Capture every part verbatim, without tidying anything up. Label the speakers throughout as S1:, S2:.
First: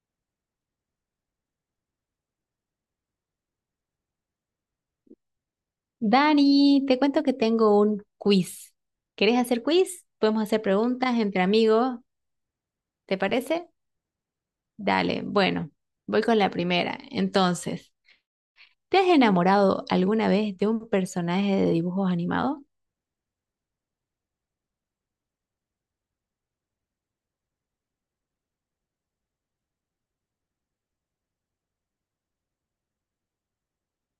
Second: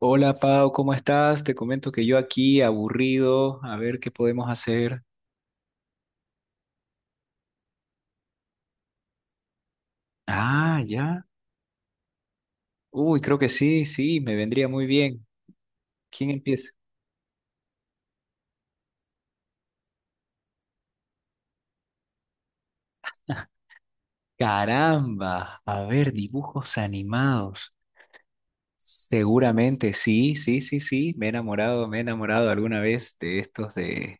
S1: Hola Pau, ¿cómo estás? Te comento que yo aquí aburrido, a ver qué podemos hacer.
S2: Dani, te cuento que tengo un quiz. ¿Querés hacer quiz? Podemos hacer
S1: Ah,
S2: preguntas
S1: ya.
S2: entre amigos, ¿te
S1: Uy, creo que
S2: parece?
S1: sí, sí, me vendría muy
S2: Dale,
S1: bien.
S2: bueno, voy
S1: ¿Quién
S2: con la
S1: empieza?
S2: primera. Entonces, ¿te has enamorado alguna vez de un personaje de dibujos animados?
S1: Caramba, a ver, dibujos animados. Seguramente, sí, sí, sí, sí. Me he enamorado, me he enamorado alguna vez de estos de,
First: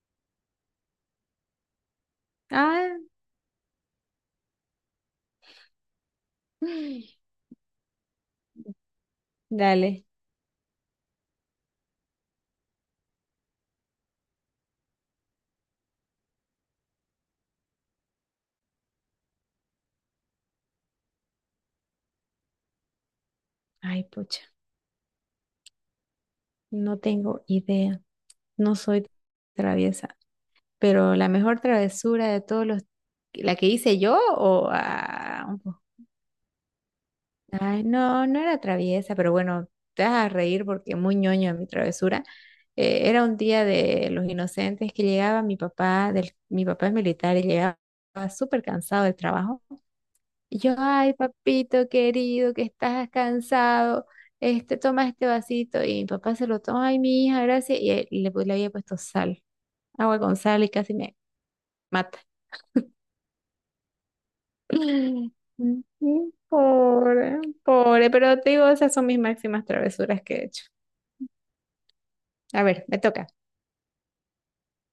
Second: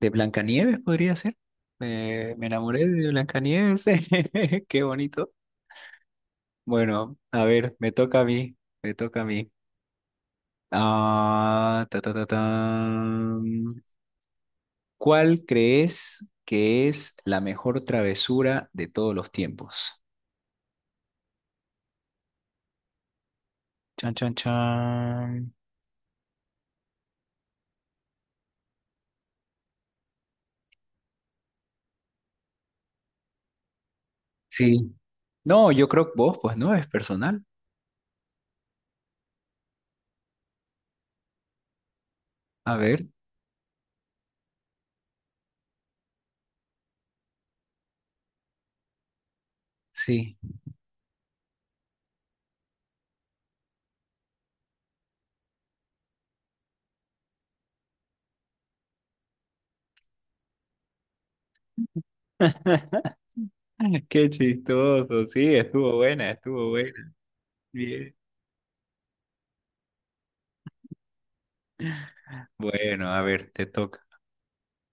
S1: de Blancanieves, podría ser. Me, me enamoré
S2: Ah,
S1: de Blancanieves. Qué bonito. Bueno, a ver, me toca a mí, me toca a mí.
S2: dale.
S1: Ah, ta, ta, ta, tan. ¿Cuál crees que es la mejor travesura de todos los tiempos?
S2: Ay,
S1: Chan, chan,
S2: pucha,
S1: chan.
S2: no tengo idea. No soy traviesa, pero la mejor travesura de todos los... ¿La que hice yo o...?
S1: Sí.
S2: Ah,
S1: No, yo creo que vos, pues no, es personal.
S2: ay, no, no era traviesa, pero bueno, te vas a reír porque muy ñoño mi travesura.
S1: A ver,
S2: Eh, era un día de los inocentes que llegaba mi papá, del, mi papá es militar y llegaba súper cansado del trabajo.
S1: sí.
S2: Y yo, ay, papito querido, que estás cansado, este, toma este vasito. Y mi papá se lo toma, ay, mi hija, gracias. Y él- le, pu- le había puesto sal, agua con sal y casi me mata.
S1: Qué chistoso. Sí, estuvo buena, estuvo buena.
S2: Pobre, pobre,
S1: Bien.
S2: pero te digo, esas son mis máximas travesuras que he hecho. A ver, me
S1: Bueno, a
S2: toca.
S1: ver, te toca.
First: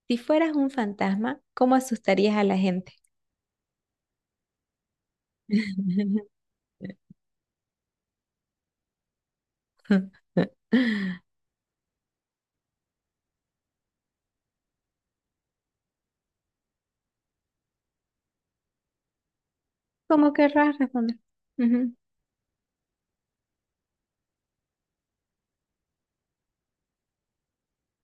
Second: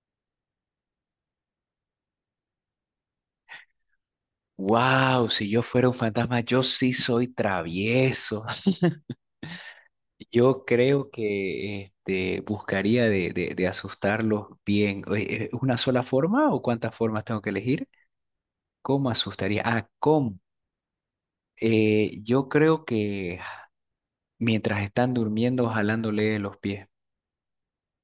S2: Si fueras un fantasma, ¿cómo asustarías a la gente?
S1: Wow, si yo fuera un fantasma, yo sí soy travieso. Yo creo que este, buscaría de, de, de asustarlos bien. Oye, ¿es una sola forma o cuántas formas tengo que elegir? ¿Cómo asustaría? Ah,
S2: ¿Cómo
S1: ¿cómo?
S2: querrás responder? Ujú.
S1: Eh, yo creo que mientras están durmiendo, jalándole los pies.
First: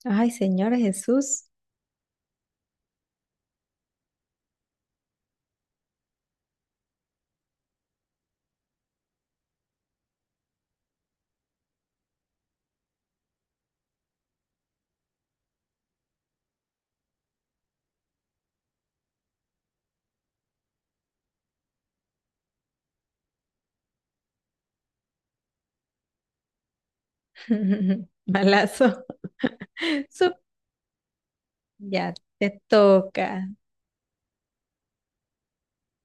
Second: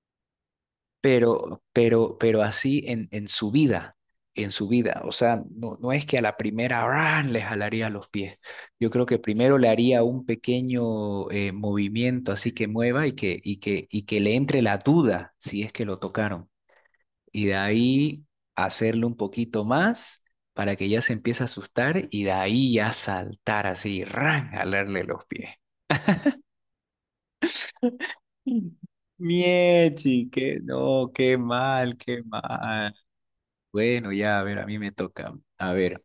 S2: Ay, Señor Jesús.
S1: pero, pero, pero así en, en su vida, en su vida. O sea, no, no es que a la primera ¡ran! Le jalaría los pies. Yo creo que primero le haría un pequeño eh, movimiento así que mueva y que, y que, y que le entre la duda si es que lo tocaron. Y de ahí hacerle un poquito más para que ya se empiece a asustar y de ahí ya saltar así, ¡ran!, jalarle los pies.
S2: Malazo.
S1: Miechi,
S2: Sup.
S1: que no, qué mal,
S2: Ya
S1: qué
S2: te
S1: mal.
S2: toca.
S1: Bueno, ya, a ver, a mí me toca. A ver,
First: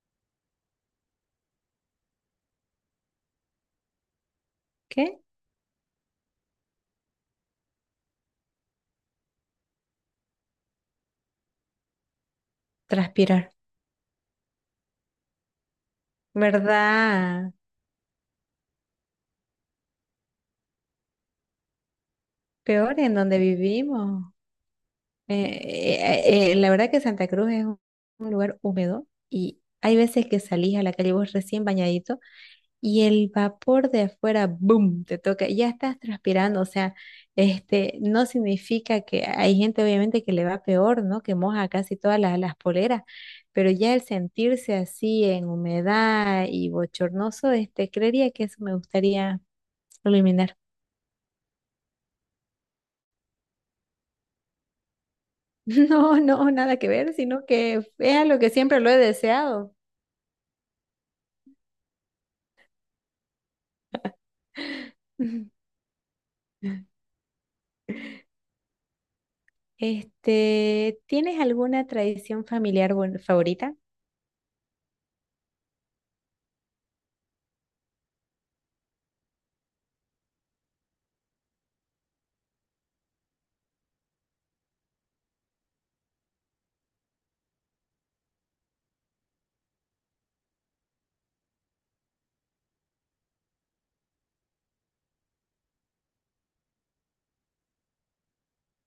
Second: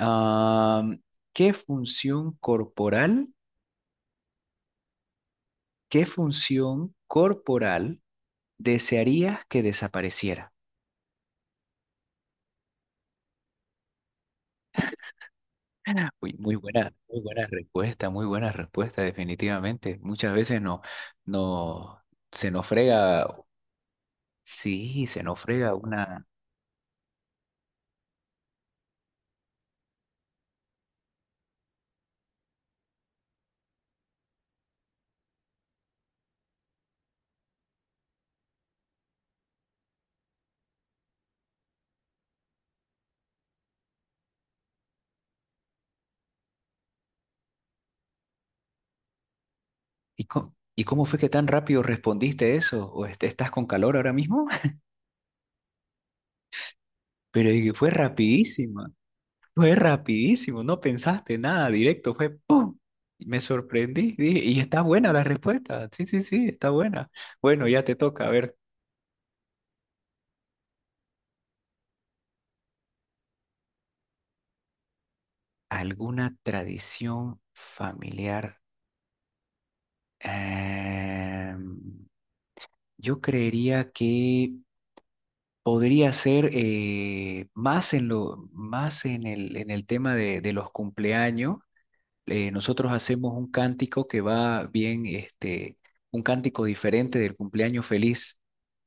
S1: am, ¿qué función corporal,
S2: ¿Qué?
S1: qué función corporal desearías que desapareciera?
S2: Transpirar.
S1: Uy, muy buena, muy buena
S2: ¿Verdad?
S1: respuesta, muy buena respuesta, definitivamente. Muchas veces no, no, se nos
S2: Peor en
S1: frega,
S2: donde vivimos.
S1: sí, se nos
S2: Eh,
S1: frega una.
S2: eh, eh, la verdad que Santa Cruz es un, un lugar húmedo y hay veces que salís a la calle vos recién bañadito y el vapor de afuera, ¡boom!, te toca, ya estás transpirando, o sea, este, no significa que hay gente obviamente que le va peor, ¿no? Que moja casi todas las, las poleras, pero ya el sentirse así en humedad y bochornoso, este, creería que eso me gustaría
S1: ¿Y co-
S2: eliminar.
S1: y cómo fue que tan rápido respondiste eso? ¿O est- estás con calor ahora mismo?
S2: No, no, nada que ver, sino
S1: Pero y
S2: que
S1: fue
S2: es a lo que siempre
S1: rapidísima.
S2: lo he
S1: Fue
S2: deseado.
S1: rapidísimo, no pensaste nada, directo, fue ¡pum! Y me sorprendí, dije, y está buena la respuesta. Sí, sí, sí, está buena. Bueno, ya te toca, a ver,
S2: Este, ¿tienes alguna tradición familiar buen- favorita?
S1: ¿alguna tradición familiar? Em, yo creería que podría ser eh, más en lo, más en el, en el tema de, de los cumpleaños. Eh, nosotros hacemos un cántico que va bien, este, un cántico diferente del cumpleaños feliz.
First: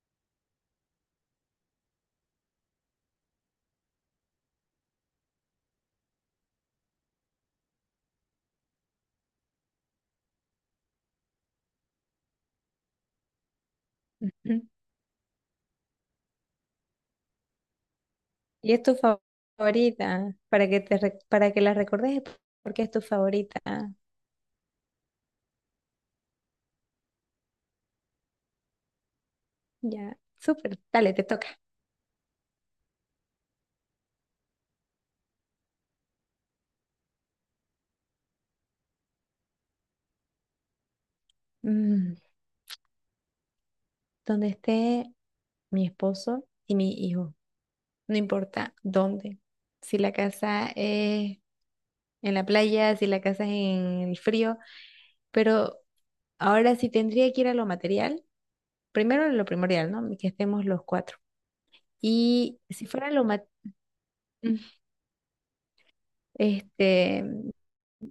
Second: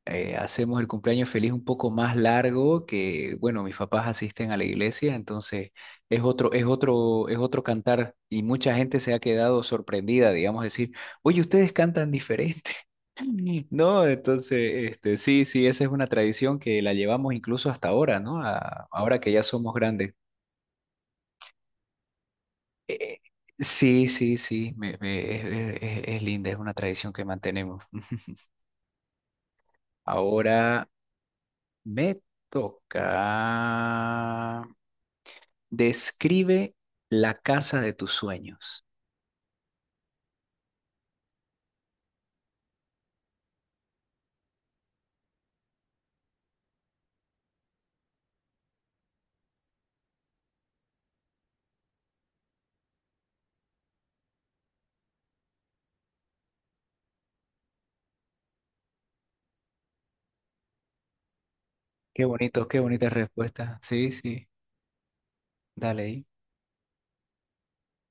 S1: eh, hacemos el cumpleaños feliz un poco más largo que, bueno, mis papás asisten a la iglesia, entonces es otro, es otro, es otro cantar y mucha gente se ha quedado sorprendida, digamos, decir, oye, ustedes cantan diferente. No, entonces, este, sí, sí, esa es una tradición que la llevamos incluso hasta ahora, ¿no?
S2: Y es
S1: A-
S2: tu
S1: ahora
S2: fa-
S1: que ya somos grandes.
S2: favorita, para que te re- para que la recordes, porque es tu
S1: Eh,
S2: favorita.
S1: sí, sí, sí, me- me- es, es- es- es linda, es una tradición que mantenemos.
S2: Ya, súper,
S1: Ahora
S2: dale, te toca.
S1: me toca. Describe la casa de tus sueños.
S2: Mm, donde esté mi esposo y mi hijo, no importa dónde. Si la casa es en la playa, si la casa es en el frío, pero ahora sí tendría que ir a lo material. Primero lo primordial, ¿no? Que estemos los cuatro.
S1: Qué
S2: Y
S1: bonito, qué
S2: si
S1: bonita
S2: fuera lo material,
S1: respuesta. Sí, sí, dale ahí.
S2: este,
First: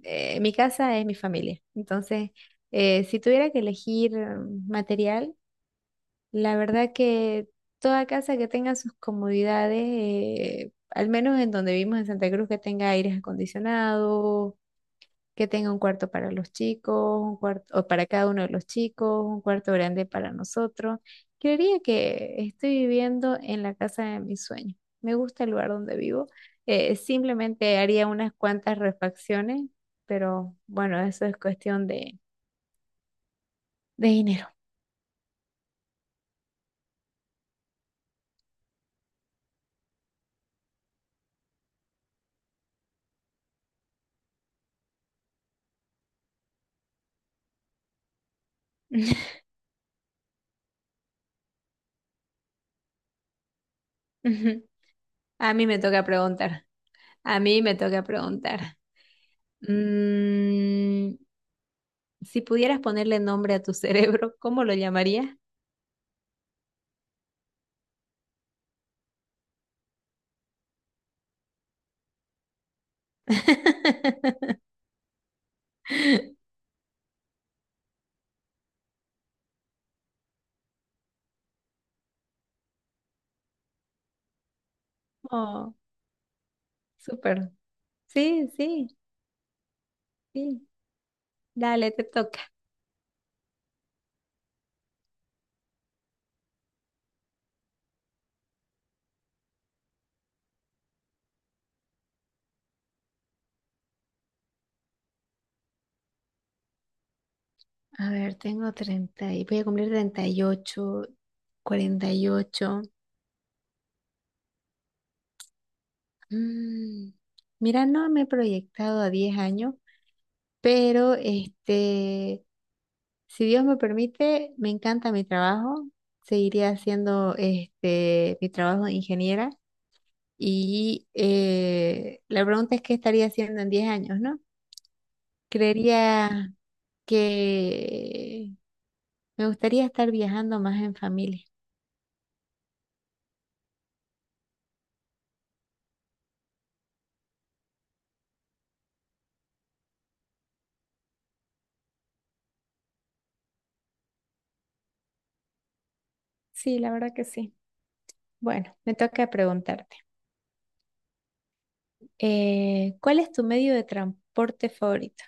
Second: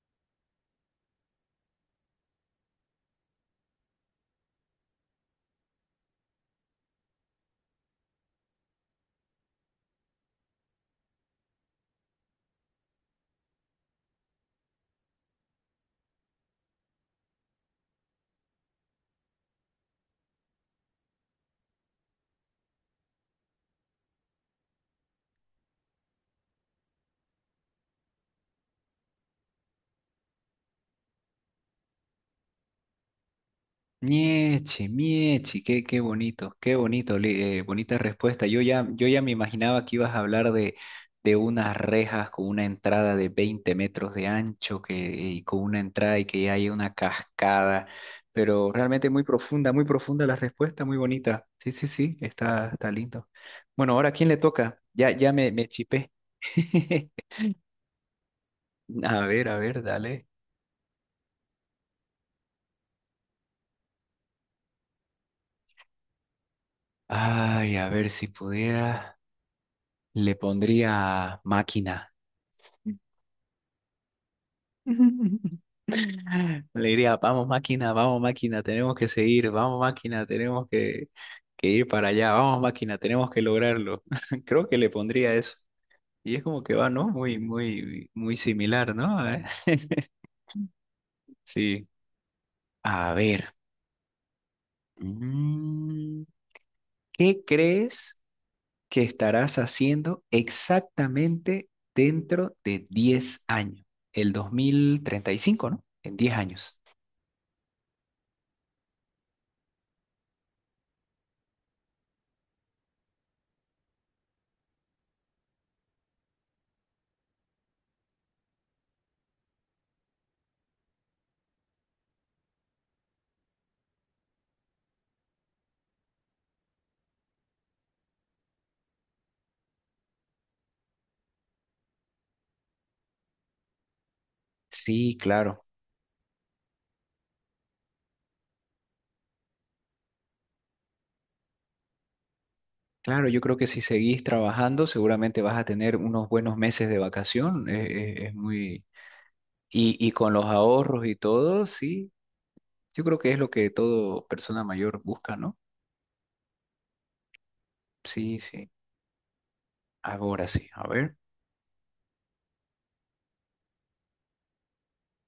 S2: eh, mi casa es mi familia. Entonces, eh, si tuviera que elegir mm, material, la verdad que toda casa que tenga sus comodidades, eh, al menos en donde vivimos en Santa Cruz, que tenga aires acondicionados, que tenga un cuarto para los chicos, un cuarto o para cada uno de los chicos, un cuarto grande para nosotros. Creería que estoy viviendo en la casa de mis sueños. Me gusta el lugar donde vivo. Eh, simplemente haría unas cuantas refacciones, pero bueno, eso es cuestión de, de, dinero.
S1: Mieche, mieche, qué, qué bonito, qué bonito, li- eh, bonita respuesta. Yo ya, yo ya me imaginaba que ibas a hablar de, de unas rejas con una entrada de veinte metros de ancho que, y con una entrada y que hay una cascada, pero realmente muy profunda, muy profunda la respuesta, muy bonita. Sí, sí, sí, está, está lindo. Bueno, ahora ¿a quién le
S2: Ujú.
S1: toca? Ya, ya me,
S2: A mí
S1: me
S2: me toca
S1: chipé.
S2: preguntar. A mí me toca preguntar.
S1: A ver, a ver, dale.
S2: Mm, si pudieras ponerle nombre a tu cerebro, ¿cómo lo llamarías?
S1: Ay, a ver si pudiera. Le pondría máquina. Le diría, vamos máquina, vamos máquina, tenemos que seguir, vamos máquina, tenemos que, que ir para allá, vamos máquina, tenemos que lograrlo. Creo que le pondría eso.
S2: Oh,
S1: Y es como que va, ¿no? Muy,
S2: súper.
S1: muy, muy
S2: Sí,
S1: similar,
S2: sí,
S1: ¿no?
S2: sí.
S1: Sí.
S2: Dale, te toca.
S1: A ver. mm, ¿Qué crees que estarás haciendo exactamente dentro de diez años, el dos mil treinta y cinco, ¿no? En diez años.
S2: A ver, tengo treinta y voy a cumplir treinta y ocho, cuarenta y ocho. Mm, Mira, no me he proyectado a diez años, pero este, si Dios me permite, me encanta mi trabajo. Seguiré haciendo este, mi trabajo de ingeniera. Y eh, la pregunta es, ¿qué estaría haciendo en diez años, no?
S1: Sí, claro.
S2: Creería que me gustaría estar viajando más en familia.
S1: Claro, yo creo que si seguís trabajando, seguramente vas a tener unos buenos meses de vacación. eh, eh, Es, muy... Y, y con los ahorros y todo, sí, yo creo que es lo que todo persona mayor busca, ¿no?
S2: Sí, la verdad que sí.
S1: Sí, sí.
S2: Bueno, me toca preguntarte,
S1: Ahora sí, a ver.
S2: eh, ¿cuál es tu medio de transporte favorito?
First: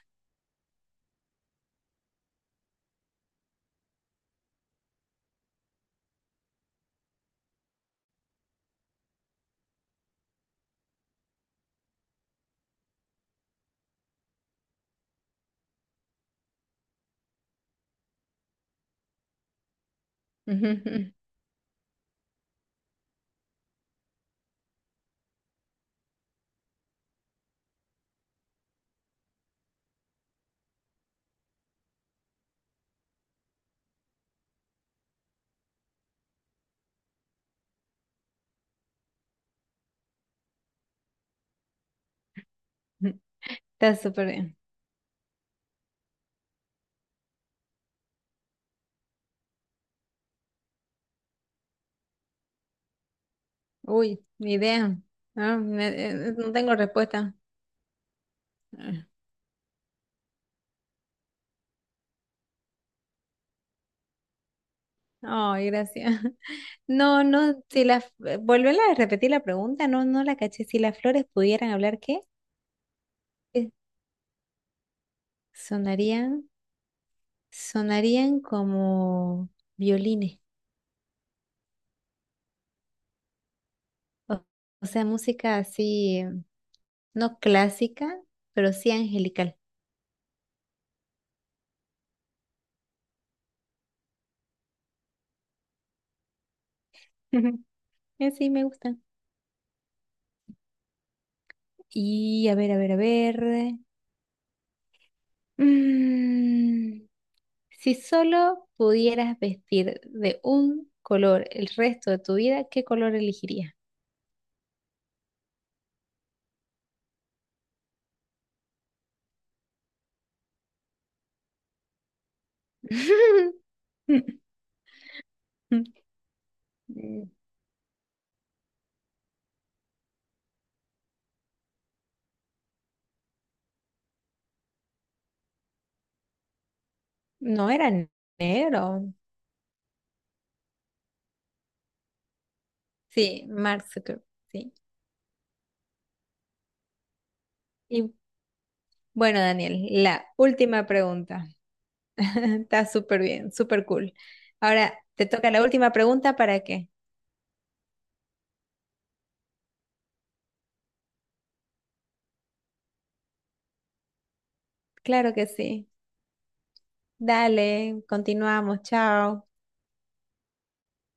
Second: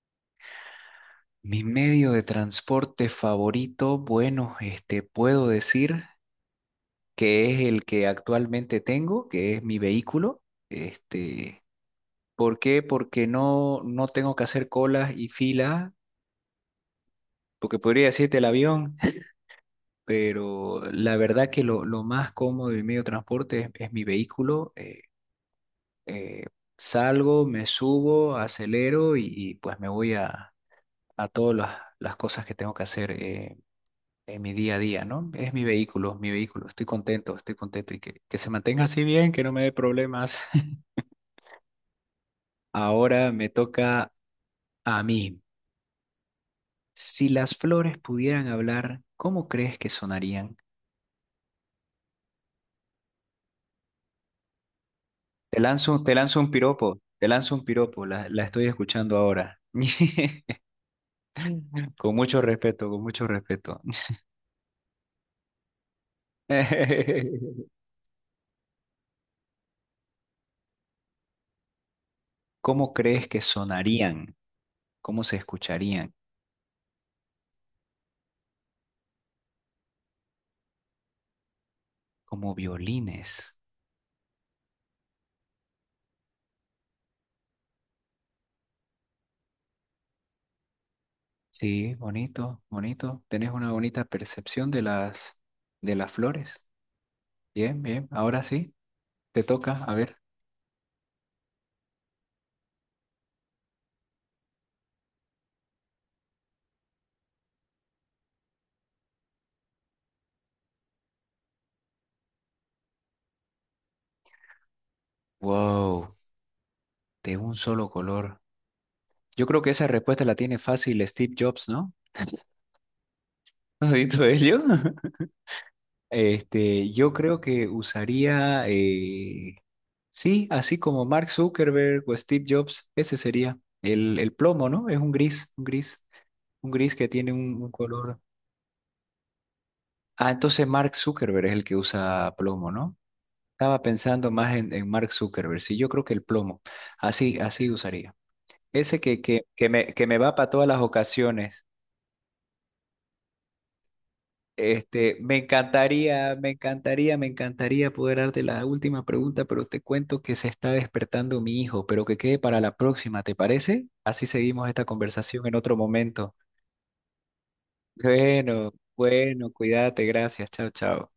S1: Mi medio de transporte favorito, bueno, este, puedo decir que es el que actualmente tengo, que es mi vehículo. Este, ¿por qué? Porque no, no tengo que hacer colas y filas, porque podría decirte el avión,
S2: Ujú,
S1: pero la verdad que lo, lo más cómodo del medio de transporte es, es mi vehículo. eh, eh, salgo, me subo, acelero y, y, pues me voy a, a todas las, las cosas que tengo que hacer. eh, en mi día a día, ¿no? Es mi vehículo, mi vehículo. Estoy contento, estoy contento y que, que se mantenga así bien, que no me dé problemas.
S2: ujú.
S1: Ahora me
S2: Está
S1: toca
S2: súper bien.
S1: a mí. Si las flores pudieran hablar, ¿cómo crees que sonarían?
S2: Uy, ni idea. No,
S1: Te
S2: me-
S1: lanzo,
S2: eh,
S1: te lanzo un
S2: no tengo
S1: piropo, te
S2: respuesta.
S1: lanzo un piropo, la, la estoy escuchando ahora. Con mucho respeto, con mucho respeto.
S2: Ay, gracias. No, no, si las... Volverla a repetir la pregunta, no, no la caché. Si las flores pudieran hablar, ¿qué?
S1: ¿Cómo crees que
S2: Eh,
S1: sonarían? ¿Cómo se escucharían?
S2: Sonarían, sonarían como violines,
S1: Como violines.
S2: o, o sea, música así. No clásica, pero sí angelical.
S1: Sí, bonito, bonito. Tenés una bonita percepción de las, de las flores.
S2: Ujú.
S1: Bien, bien.
S2: Eh,
S1: Ahora
S2: Sí, me
S1: sí,
S2: gusta.
S1: te toca, a ver.
S2: Y a ver, a ver, a ver. Mm, si solo pudieras vestir de un color el resto de tu vida, ¿qué color elegirías?
S1: Wow. De un solo color. Yo creo que esa respuesta la tiene fácil Steve Jobs, ¿no? ¿No has visto ello? Este, yo
S2: Mm,
S1: creo que usaría, eh, sí, así como Mark Zuckerberg o Steve Jobs, ese sería el, el plomo, ¿no? Es un gris, un gris, un gris que tiene un,
S2: No
S1: un
S2: era
S1: color.
S2: negro.
S1: Ah, entonces Mark Zuckerberg es el que usa plomo, ¿no?
S2: Sí,
S1: Estaba
S2: Mark Zucker,
S1: pensando más en,
S2: Sí.
S1: en Mark Zuckerberg, sí, yo creo que el plomo, así, así usaría.
S2: Y
S1: Ese que,
S2: bueno,
S1: que, que
S2: Daniel,
S1: me, que me
S2: la
S1: va para todas las
S2: última pregunta.
S1: ocasiones.
S2: Está súper bien, súper cool. ¿Ahora
S1: Este,
S2: te
S1: me
S2: toca la última
S1: encantaría,
S2: pregunta
S1: me
S2: para qué?
S1: encantaría, me encantaría poder darte la última pregunta, pero te cuento que se está despertando mi hijo, pero que quede para la próxima, ¿te parece? Así seguimos esta
S2: Claro que
S1: conversación en otro
S2: sí.
S1: momento.
S2: Dale,
S1: Bueno,
S2: continuamos. Chao.
S1: bueno, cuídate, gracias, chao, chao.